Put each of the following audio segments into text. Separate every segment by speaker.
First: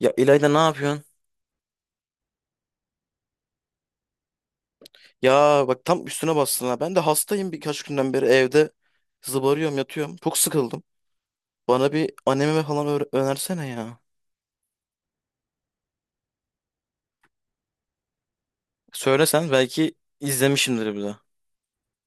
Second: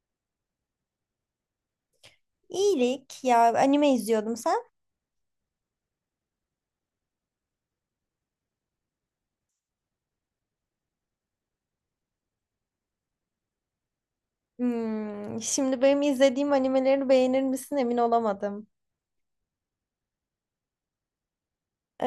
Speaker 1: Ya İlayda ne yapıyorsun?
Speaker 2: İyilik ya, anime izliyordum. Sen?
Speaker 1: Ya bak tam üstüne bastın ha. Ben de hastayım birkaç günden beri evde zıbarıyorum yatıyorum. Çok sıkıldım. Bana bir anime falan önersene ya.
Speaker 2: Hmm, şimdi benim izlediğim animeleri beğenir misin emin olamadım.
Speaker 1: Söylesen belki izlemişimdir bir de.
Speaker 2: Ee,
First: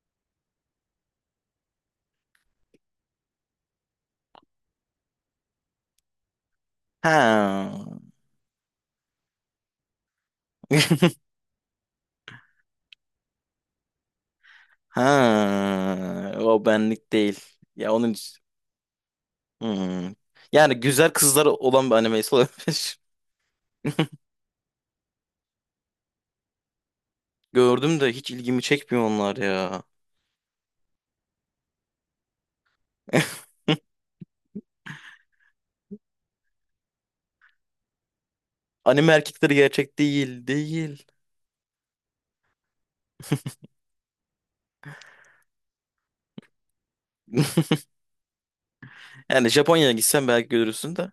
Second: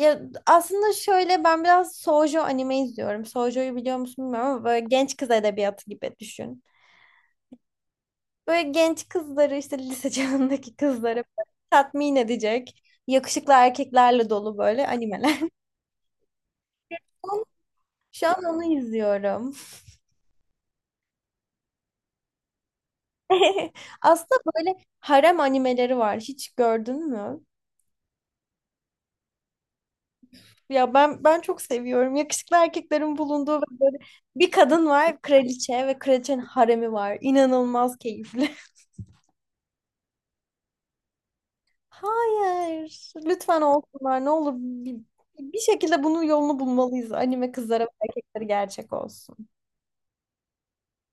Speaker 2: ya aslında şöyle ben biraz Shoujo anime izliyorum. Shoujo'yu biliyor musun bilmiyorum ama böyle genç kız edebiyatı gibi düşün.
Speaker 1: Ha.
Speaker 2: Böyle genç kızları işte lise çağındaki kızları böyle tatmin edecek yakışıklı erkeklerle dolu böyle animeler.
Speaker 1: Ha. O benlik değil. Ya onun
Speaker 2: Şu
Speaker 1: için-
Speaker 2: an onu izliyorum.
Speaker 1: Hmm. Yani güzel kızlar olan bir animesi olabilir.
Speaker 2: Aslında böyle harem animeleri var. Hiç gördün mü?
Speaker 1: Gördüm de hiç ilgimi çekmiyor onlar ya.
Speaker 2: Ya ben çok seviyorum. Yakışıklı erkeklerin bulunduğu ve böyle bir kadın var, kraliçe ve kraliçenin haremi var. İnanılmaz keyifli.
Speaker 1: Anime erkekleri gerçek değil, değil.
Speaker 2: Hayır. Lütfen olsunlar. Ne olur bir şekilde bunun yolunu bulmalıyız. Anime kızlara ve erkekleri gerçek olsun.
Speaker 1: Yani Japonya'ya gitsen belki görürsün de.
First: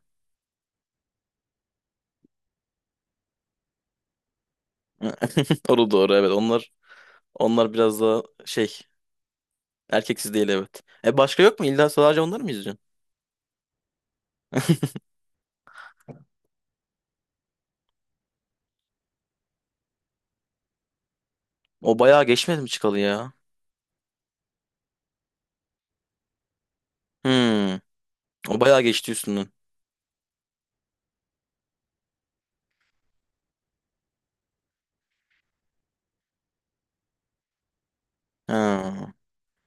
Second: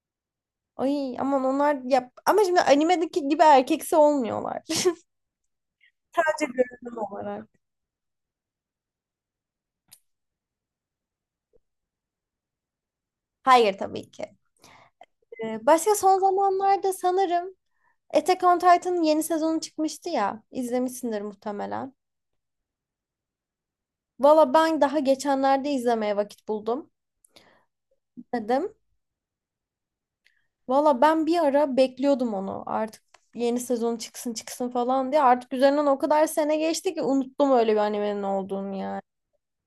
Speaker 2: Ay aman onlar ya ama şimdi animedeki gibi erkeksi olmuyorlar.
Speaker 1: Doğru doğru evet.
Speaker 2: Sadece
Speaker 1: Onlar
Speaker 2: görünüm olarak.
Speaker 1: onlar biraz daha şey erkeksiz değil evet. E başka yok mu? İlla sadece onları mı izliyorsun?
Speaker 2: Hayır tabii ki. Başka son zamanlarda sanırım Attack on Titan'ın yeni sezonu çıkmıştı ya. İzlemişsindir muhtemelen.
Speaker 1: O bayağı geçmedi mi çıkalı ya?
Speaker 2: Valla ben daha geçenlerde izlemeye vakit buldum
Speaker 1: Hmm. O
Speaker 2: dedim.
Speaker 1: bayağı geçti üstünden.
Speaker 2: Valla ben bir ara bekliyordum onu artık yeni sezon çıksın çıksın falan diye. Artık üzerinden o kadar sene geçti ki unuttum öyle bir animenin olduğunu yani.
Speaker 1: Ha.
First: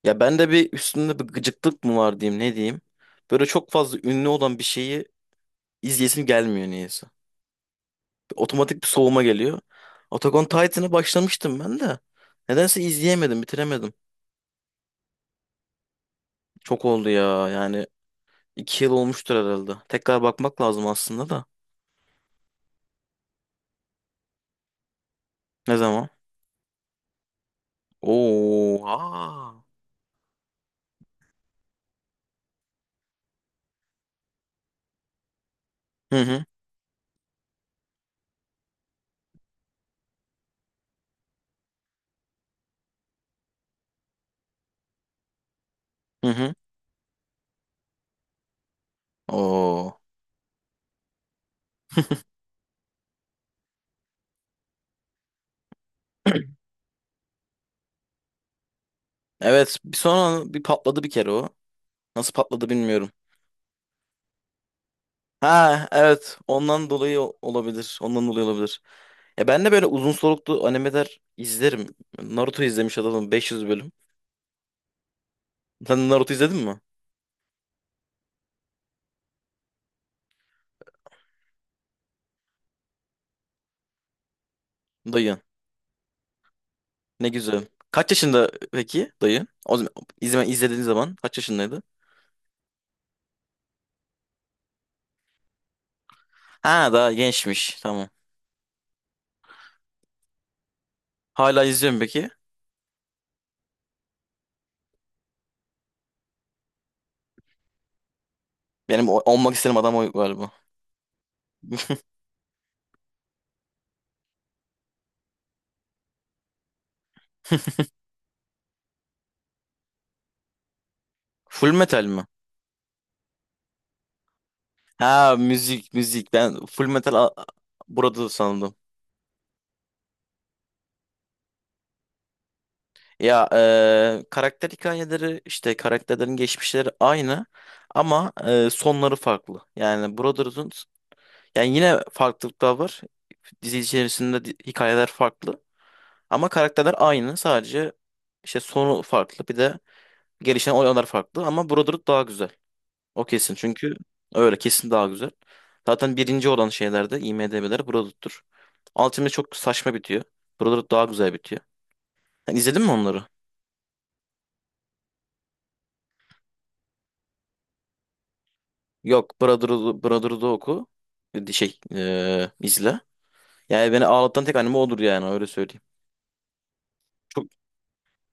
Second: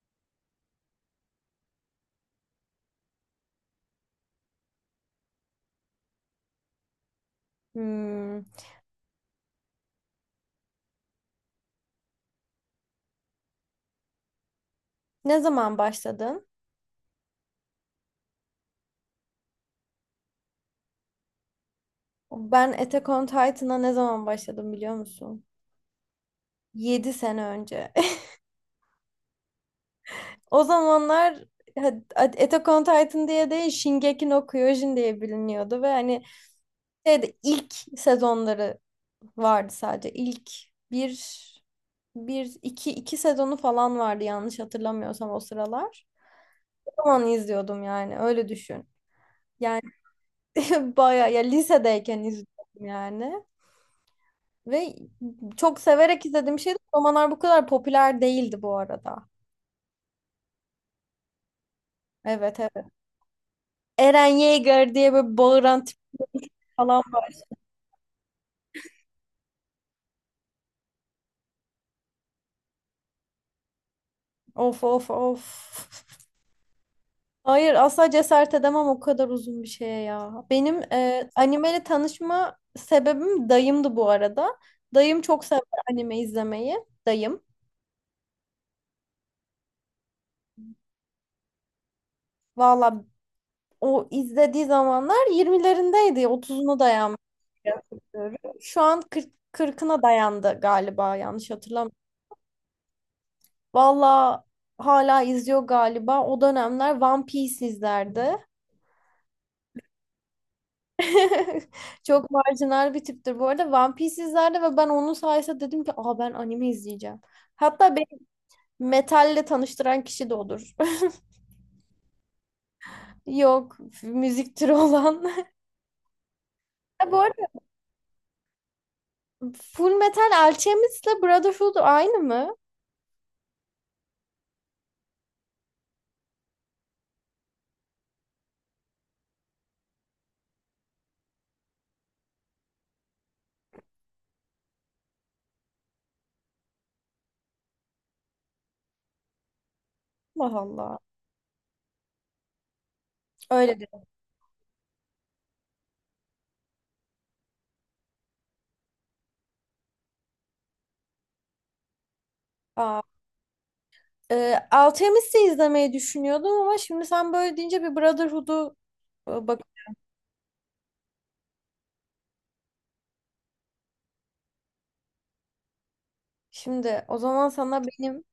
Speaker 1: Ya ben de bir üstünde bir gıcıklık mı var diyeyim ne diyeyim. Böyle çok fazla ünlü olan bir şeyi izleyesim gelmiyor niyeyse. Bir
Speaker 2: Hmm.
Speaker 1: otomatik bir soğuma geliyor. Attack on Titan'a başlamıştım ben de. Nedense izleyemedim, bitiremedim.
Speaker 2: Ne zaman başladın?
Speaker 1: Çok oldu ya yani. 2 yıl olmuştur herhalde. Tekrar bakmak lazım aslında da.
Speaker 2: Ben Attack on Titan'a ne zaman başladım biliyor musun?
Speaker 1: Ne zaman?
Speaker 2: 7 sene önce.
Speaker 1: Oo, aa.
Speaker 2: O zamanlar Attack on Titan diye değil Shingeki no Kyojin diye biliniyordu ve
Speaker 1: Hı
Speaker 2: hani
Speaker 1: hı,
Speaker 2: şeyde ilk sezonları vardı sadece. İlk bir, bir, iki sezonu falan vardı yanlış hatırlamıyorsam o sıralar.
Speaker 1: hı hı.
Speaker 2: O zaman izliyordum yani öyle düşün. Yani
Speaker 1: Oo.
Speaker 2: bayağı ya lisedeyken izliyordum yani. Ve çok severek izlediğim şeydi. Romanlar bu kadar popüler değildi bu arada.
Speaker 1: Evet, bir sonra bir patladı bir kere o. Nasıl
Speaker 2: Evet,
Speaker 1: patladı
Speaker 2: evet.
Speaker 1: bilmiyorum.
Speaker 2: Eren Yeager diye böyle bağıran
Speaker 1: Ha,
Speaker 2: tip
Speaker 1: evet. Ondan
Speaker 2: falan
Speaker 1: dolayı
Speaker 2: var.
Speaker 1: olabilir. Ondan dolayı olabilir. Ya ben de böyle uzun soluklu animeler izlerim. Naruto izlemiş adamım 500 bölüm.
Speaker 2: Of of
Speaker 1: Sen
Speaker 2: of.
Speaker 1: Naruto izledin mi?
Speaker 2: Hayır asla cesaret edemem o kadar uzun bir şeye ya. Benim animeyle tanışma sebebim dayımdı bu arada. Dayım
Speaker 1: Dayı.
Speaker 2: çok sever anime izlemeyi.
Speaker 1: Ne
Speaker 2: Dayım.
Speaker 1: güzel. Kaç yaşında peki dayı? O zaman izlediğin zaman kaç yaşındaydı?
Speaker 2: Valla o izlediği zamanlar 20'lerindeydi. 30'una
Speaker 1: Ha, daha
Speaker 2: dayanmış.
Speaker 1: gençmiş. Tamam.
Speaker 2: Şu an 40, 40'ına dayandı galiba yanlış
Speaker 1: Hala
Speaker 2: hatırlamıyorum.
Speaker 1: izliyorum peki.
Speaker 2: Valla hala izliyor galiba. O dönemler One Piece izlerdi.
Speaker 1: Benim olmak istediğim adam o galiba.
Speaker 2: Çok marjinal bir tiptir. Bu arada One Piece izlerdi ve ben onun sayesinde dedim ki aa ben anime izleyeceğim. Hatta beni metalle tanıştıran kişi de odur.
Speaker 1: Full metal mi?
Speaker 2: Yok, müzik türü olan.
Speaker 1: Ha müzik müzik ben Full
Speaker 2: Ha,
Speaker 1: Metal
Speaker 2: bu arada
Speaker 1: burada sandım.
Speaker 2: Full Metal Alchemist'le Brotherhood aynı mı?
Speaker 1: Ya karakter hikayeleri işte karakterlerin geçmişleri aynı ama sonları farklı. Yani Brotherhood'un yani yine farklılıklar var. Dizi içerisinde hikayeler farklı ama karakterler aynı sadece işte sonu farklı bir de
Speaker 2: Allah
Speaker 1: gelişen
Speaker 2: Allah.
Speaker 1: olaylar farklı ama Brotherhood daha güzel. O kesin
Speaker 2: Öyle.
Speaker 1: çünkü öyle kesin daha güzel. Zaten birinci olan şeylerde IMDb'ler Brotherhood'dur. Ultimate çok saçma bitiyor. Brotherhood daha güzel bitiyor. Yani izledin mi
Speaker 2: Aa,
Speaker 1: onları?
Speaker 2: Alchemist'i izlemeyi düşünüyordum ama şimdi sen böyle deyince bir Brotherhood'u
Speaker 1: Yok
Speaker 2: bak.
Speaker 1: Brotherhood'u oku. İzle. Yani beni ağlatan tek anime odur yani öyle söyleyeyim.
Speaker 2: Şimdi o
Speaker 1: Çok
Speaker 2: zaman sana benim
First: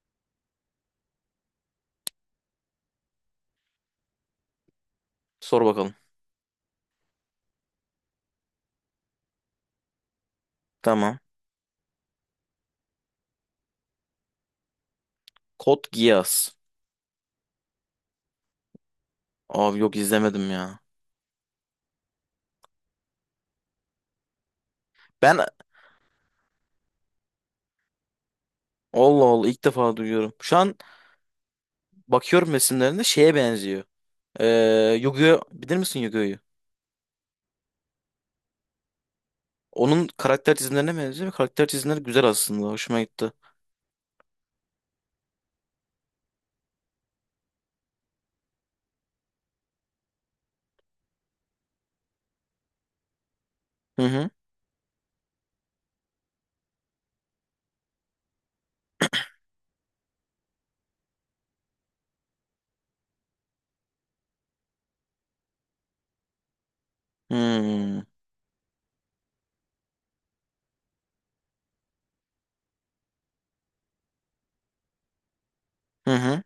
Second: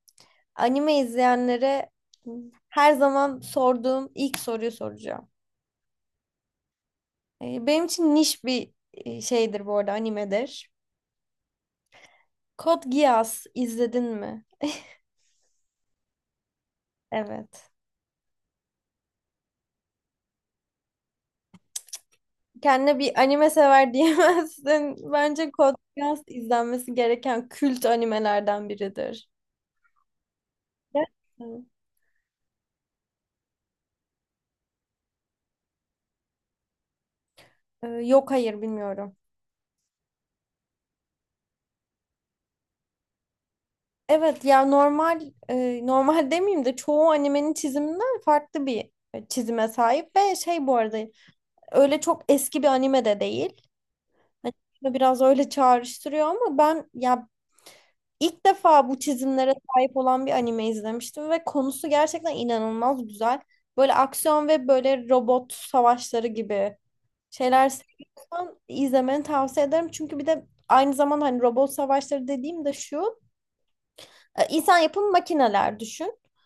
Speaker 2: anime izleyenlere her zaman sorduğum ilk soruyu soracağım.
Speaker 1: sor bakalım.
Speaker 2: Benim için niş bir şeydir bu arada animedir.
Speaker 1: Tamam.
Speaker 2: Code Geass izledin mi?
Speaker 1: Code Geass.
Speaker 2: Evet.
Speaker 1: Abi yok izlemedim ya.
Speaker 2: Kendine bir anime sever diyemezsin.
Speaker 1: Ben
Speaker 2: Bence Code Geass izlenmesi gereken kült animelerden
Speaker 1: Allah
Speaker 2: biridir.
Speaker 1: Allah ilk defa duyuyorum. Şu an
Speaker 2: Gerçekten.
Speaker 1: bakıyorum resimlerinde şeye benziyor. Yu-Gi-Oh! Bilir misin yu
Speaker 2: Yok hayır bilmiyorum.
Speaker 1: Onun karakter çizimlerine benziyor ve karakter çizimleri güzel aslında. Hoşuma gitti.
Speaker 2: Evet ya normal normal demeyeyim de çoğu animenin çiziminden farklı bir çizime sahip ve şey bu arada öyle çok eski bir anime de değil.
Speaker 1: Hı hı.
Speaker 2: Hani aslında biraz öyle çağrıştırıyor ama ben ya. İlk defa bu çizimlere sahip olan bir anime izlemiştim ve konusu gerçekten inanılmaz güzel. Böyle aksiyon ve böyle robot savaşları gibi şeyler
Speaker 1: Hmm.
Speaker 2: seviyorsan izlemeni tavsiye ederim. Çünkü bir de aynı zamanda hani robot savaşları dediğim de şu, insan yapımı makineler
Speaker 1: Hı
Speaker 2: düşün.
Speaker 1: hı.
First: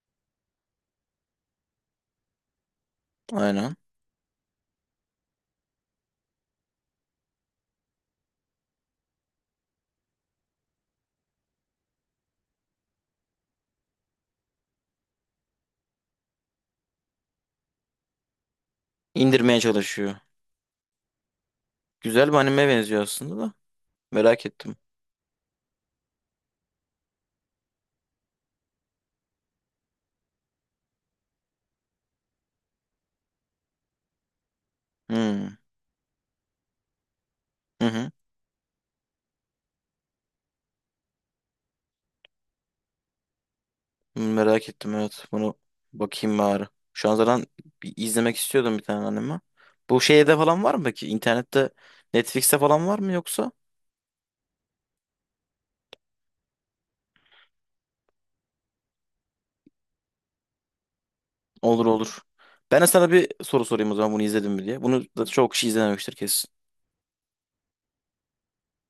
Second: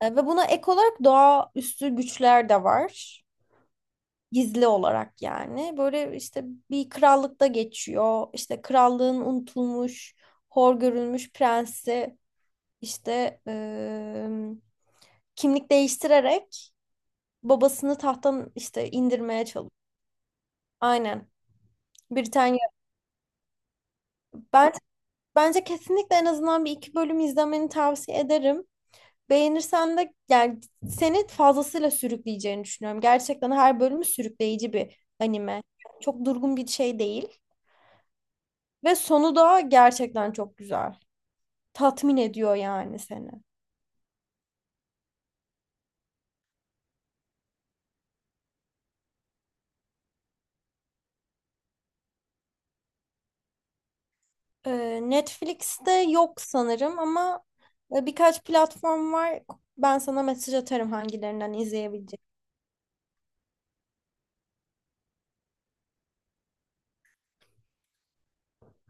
Speaker 2: Ve buna ek olarak doğaüstü güçler de var.
Speaker 1: Aynen.
Speaker 2: Gizli olarak yani. Böyle işte bir krallıkta geçiyor. İşte krallığın unutulmuş, hor görülmüş prensi İşte kimlik değiştirerek babasını tahttan işte indirmeye
Speaker 1: İndirmeye
Speaker 2: çalışıyor.
Speaker 1: çalışıyor.
Speaker 2: Aynen.
Speaker 1: Güzel bir anime
Speaker 2: Britanya.
Speaker 1: benziyor aslında da. Merak
Speaker 2: Ben
Speaker 1: ettim.
Speaker 2: bence kesinlikle en azından bir iki bölüm izlemeni tavsiye ederim. Beğenirsen de yani seni fazlasıyla sürükleyeceğini düşünüyorum. Gerçekten her bölümü sürükleyici bir
Speaker 1: Hmm.
Speaker 2: anime. Çok durgun bir şey değil.
Speaker 1: Hı hı.
Speaker 2: Ve sonu da gerçekten çok güzel. Tatmin ediyor yani seni.
Speaker 1: Merak ettim evet. Bunu bakayım bari. Şu an zaten bir izlemek istiyordum bir tane anime. Bu şeyde falan var mı peki? İnternette Netflix'te falan var mı yoksa?
Speaker 2: Netflix'te yok sanırım ama birkaç platform var. Ben sana mesaj atarım hangilerinden
Speaker 1: Olur olur.
Speaker 2: izleyebilecek.
Speaker 1: Ben de sana bir soru sorayım o zaman bunu izledim mi diye. Bunu da çok kişi izlememiştir kesin.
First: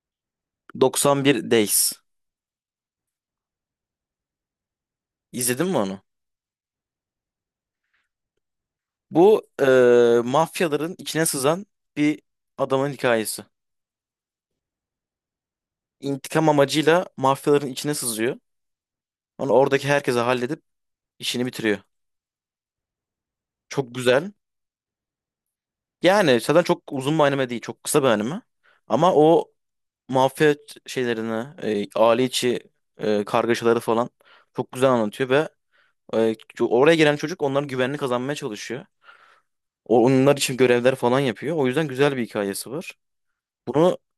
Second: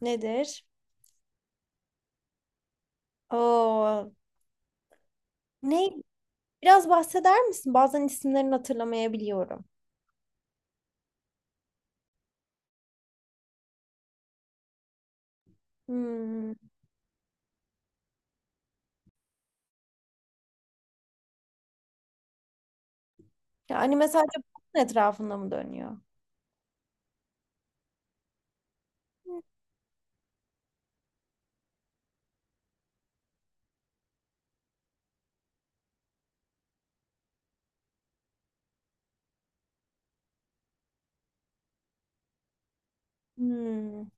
Speaker 2: Nedir?
Speaker 1: 91 Days.
Speaker 2: Oo,
Speaker 1: İzledin mi
Speaker 2: ne?
Speaker 1: onu?
Speaker 2: Biraz bahseder misin? Bazen isimlerini
Speaker 1: Bu
Speaker 2: hatırlamayabiliyorum.
Speaker 1: mafyaların içine sızan bir adamın hikayesi. İntikam
Speaker 2: Hmm.
Speaker 1: amacıyla mafyaların içine sızıyor. Onu oradaki herkese halledip işini bitiriyor. Çok
Speaker 2: Yani mesela
Speaker 1: güzel.
Speaker 2: bunun etrafında mı dönüyor?
Speaker 1: Yani zaten çok uzun bir anime değil. Çok kısa bir anime. Ama
Speaker 2: Hı.
Speaker 1: o mafya şeylerini, aile içi kargaşaları falan çok güzel anlatıyor ve e, oraya gelen çocuk onların güvenini kazanmaya çalışıyor. O, onlar için görevler falan yapıyor. O yüzden güzel bir hikayesi var. Bunu
Speaker 2: Hmm.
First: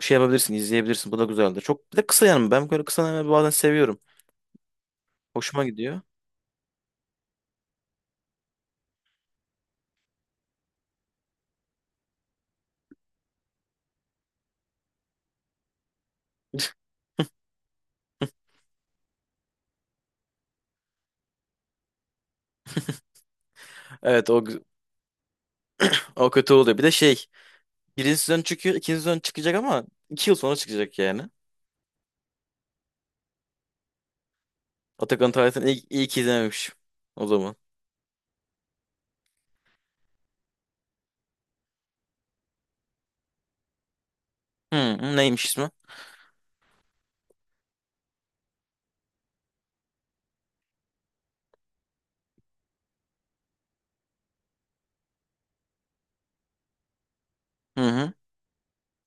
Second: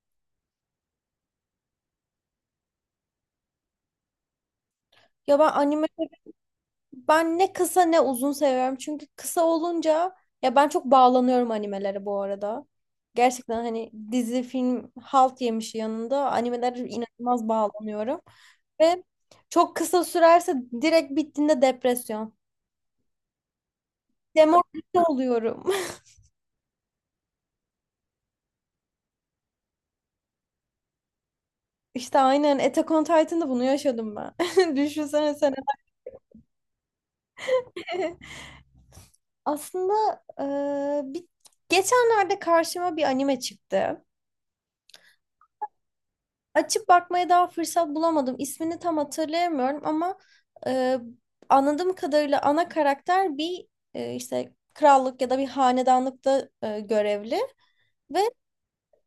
Speaker 1: şey yapabilirsin, izleyebilirsin. Bu da güzeldir. Çok bir de kısa yani ben böyle kısa anime bazen seviyorum.
Speaker 2: Ya
Speaker 1: Hoşuma gidiyor.
Speaker 2: ben ne kısa ne uzun seviyorum. Çünkü kısa olunca ya ben çok bağlanıyorum animelere bu arada. Gerçekten hani dizi, film halt yemiş yanında animelere inanılmaz bağlanıyorum. Ve çok kısa sürerse direkt bittiğinde depresyon.
Speaker 1: Evet
Speaker 2: Demoralize oluyorum.
Speaker 1: o kötü oluyor. Bir de şey birinci sezon çıkıyor, ikinci sezon çıkacak ama 2 yıl sonra çıkacak yani.
Speaker 2: İşte aynen Attack on Titan'da bunu yaşadım ben.
Speaker 1: Attack on
Speaker 2: Düşünsene sen.
Speaker 1: Titan'ı iyi, iyi ki izlememiş o zaman.
Speaker 2: Aslında e, bir, geçenlerde karşıma bir anime çıktı.
Speaker 1: Hı, hı, neymiş ismi?
Speaker 2: Açıp bakmaya daha fırsat bulamadım. İsmini tam hatırlayamıyorum ama e, anladığım kadarıyla ana karakter bir işte krallık ya da bir hanedanlıkta görevli
Speaker 1: Hı hı.
Speaker 2: ve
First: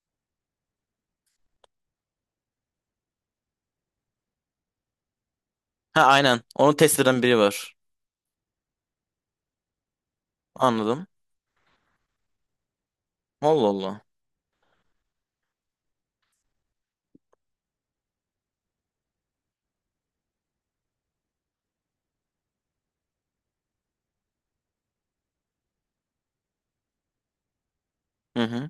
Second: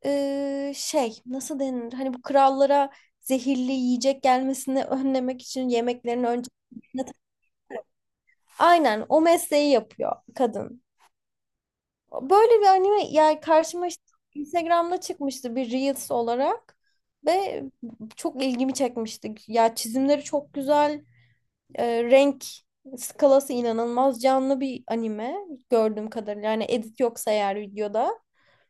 Speaker 2: şey nasıl denir? Hani bu krallara zehirli yiyecek gelmesini önlemek için
Speaker 1: Ha
Speaker 2: yemeklerin
Speaker 1: aynen.
Speaker 2: önce.
Speaker 1: Onu test eden biri var.
Speaker 2: Aynen, o mesleği yapıyor kadın.
Speaker 1: Anladım.
Speaker 2: Böyle bir anime yani
Speaker 1: Allah
Speaker 2: karşıma işte
Speaker 1: Allah.
Speaker 2: Instagram'da çıkmıştı bir Reels olarak ve çok ilgimi çekmişti. Ya çizimleri çok güzel, renk skalası inanılmaz canlı bir anime gördüğüm kadarıyla. Yani edit yoksa eğer videoda.
Speaker 1: Hı hı.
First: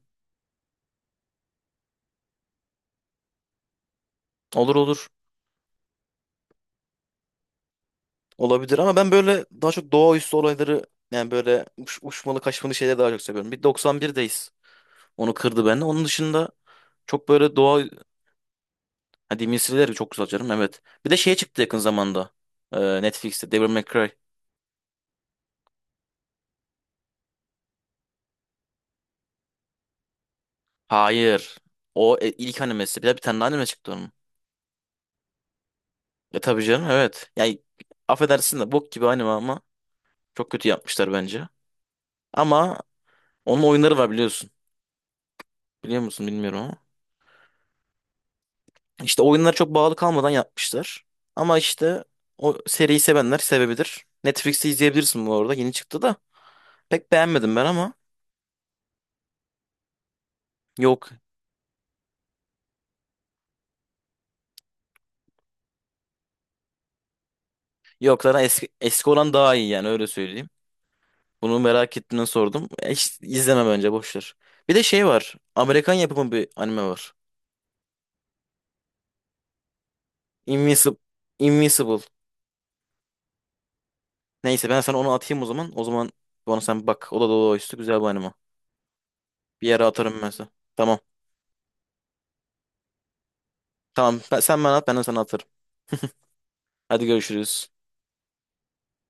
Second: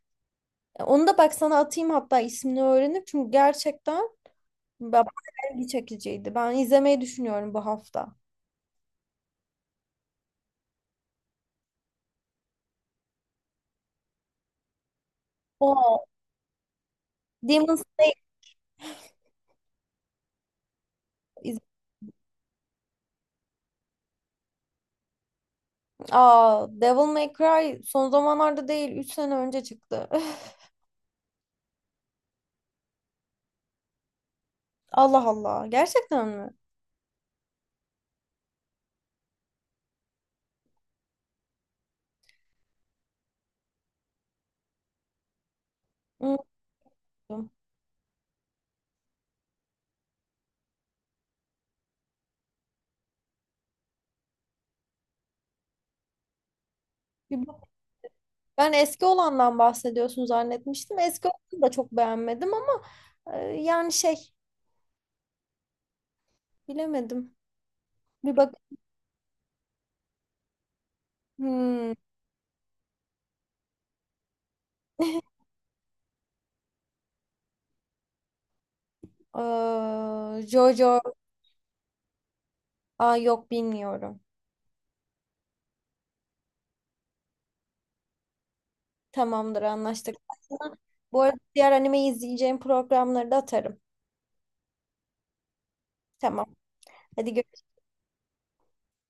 Speaker 2: Onu da bak sana atayım hatta ismini öğrenip çünkü gerçekten
Speaker 1: Olur olur.
Speaker 2: bayağı ilgi çekiciydi. Ben izlemeyi düşünüyorum bu hafta.
Speaker 1: Olabilir ama ben böyle daha çok doğaüstü olayları yani böyle uçmalı kaçmalı şeyleri daha çok seviyorum. Bir 91'deyiz. Onu kırdı bende.
Speaker 2: O.
Speaker 1: Onun dışında çok böyle
Speaker 2: Demon
Speaker 1: doğa Ha, Demon Slayer çok güzel canım evet. Bir de şey
Speaker 2: Slayer.
Speaker 1: çıktı yakın zamanda. Netflix'te Devil May Cry.
Speaker 2: Aa, Devil May Cry son zamanlarda değil, 3 sene önce çıktı. Öf,
Speaker 1: Hayır. O ilk animesi. Bir de bir tane daha anime çıktı onun.
Speaker 2: Allah Allah, gerçekten
Speaker 1: E
Speaker 2: mi?
Speaker 1: tabii canım evet. Yani affedersin de bok gibi anime ama çok kötü yapmışlar bence. Ama onun oyunları var biliyorsun. Biliyor musun bilmiyorum ama.
Speaker 2: Unuttum.
Speaker 1: İşte oyunlar çok bağlı kalmadan yapmışlar. Ama işte o seriyi sevenler sevebilir. Netflix'te izleyebilirsin bu arada. Yeni çıktı da. Pek
Speaker 2: Bir
Speaker 1: beğenmedim
Speaker 2: bak-
Speaker 1: ben ama.
Speaker 2: Ben eski olandan bahsediyorsun zannetmiştim.
Speaker 1: Yok.
Speaker 2: Eski olanı da çok beğenmedim ama yani şey bilemedim.
Speaker 1: Yok
Speaker 2: Bir
Speaker 1: zaten
Speaker 2: bak.
Speaker 1: eski, eski olan daha iyi yani öyle söyleyeyim. Bunu
Speaker 2: Hmm.
Speaker 1: merak ettiğinden sordum. E, hiç izleme bence boş ver. Bir de şey var. Amerikan yapımı bir anime var. Invincible.
Speaker 2: Jojo.
Speaker 1: Invincible.
Speaker 2: Aa, yok bilmiyorum.
Speaker 1: Neyse ben sana onu atayım o zaman. O zaman onu sen bak. O da dolu üstü güzel bir anime.
Speaker 2: Tamamdır,
Speaker 1: Bir yere
Speaker 2: anlaştık.
Speaker 1: atarım ben sana.
Speaker 2: Sana.
Speaker 1: Tamam.
Speaker 2: Bu arada diğer animeyi izleyeceğim programları da atarım.
Speaker 1: Tamam. Sen bana at ben de sana atarım.
Speaker 2: Tamam.
Speaker 1: Hadi
Speaker 2: Hadi
Speaker 1: görüşürüz.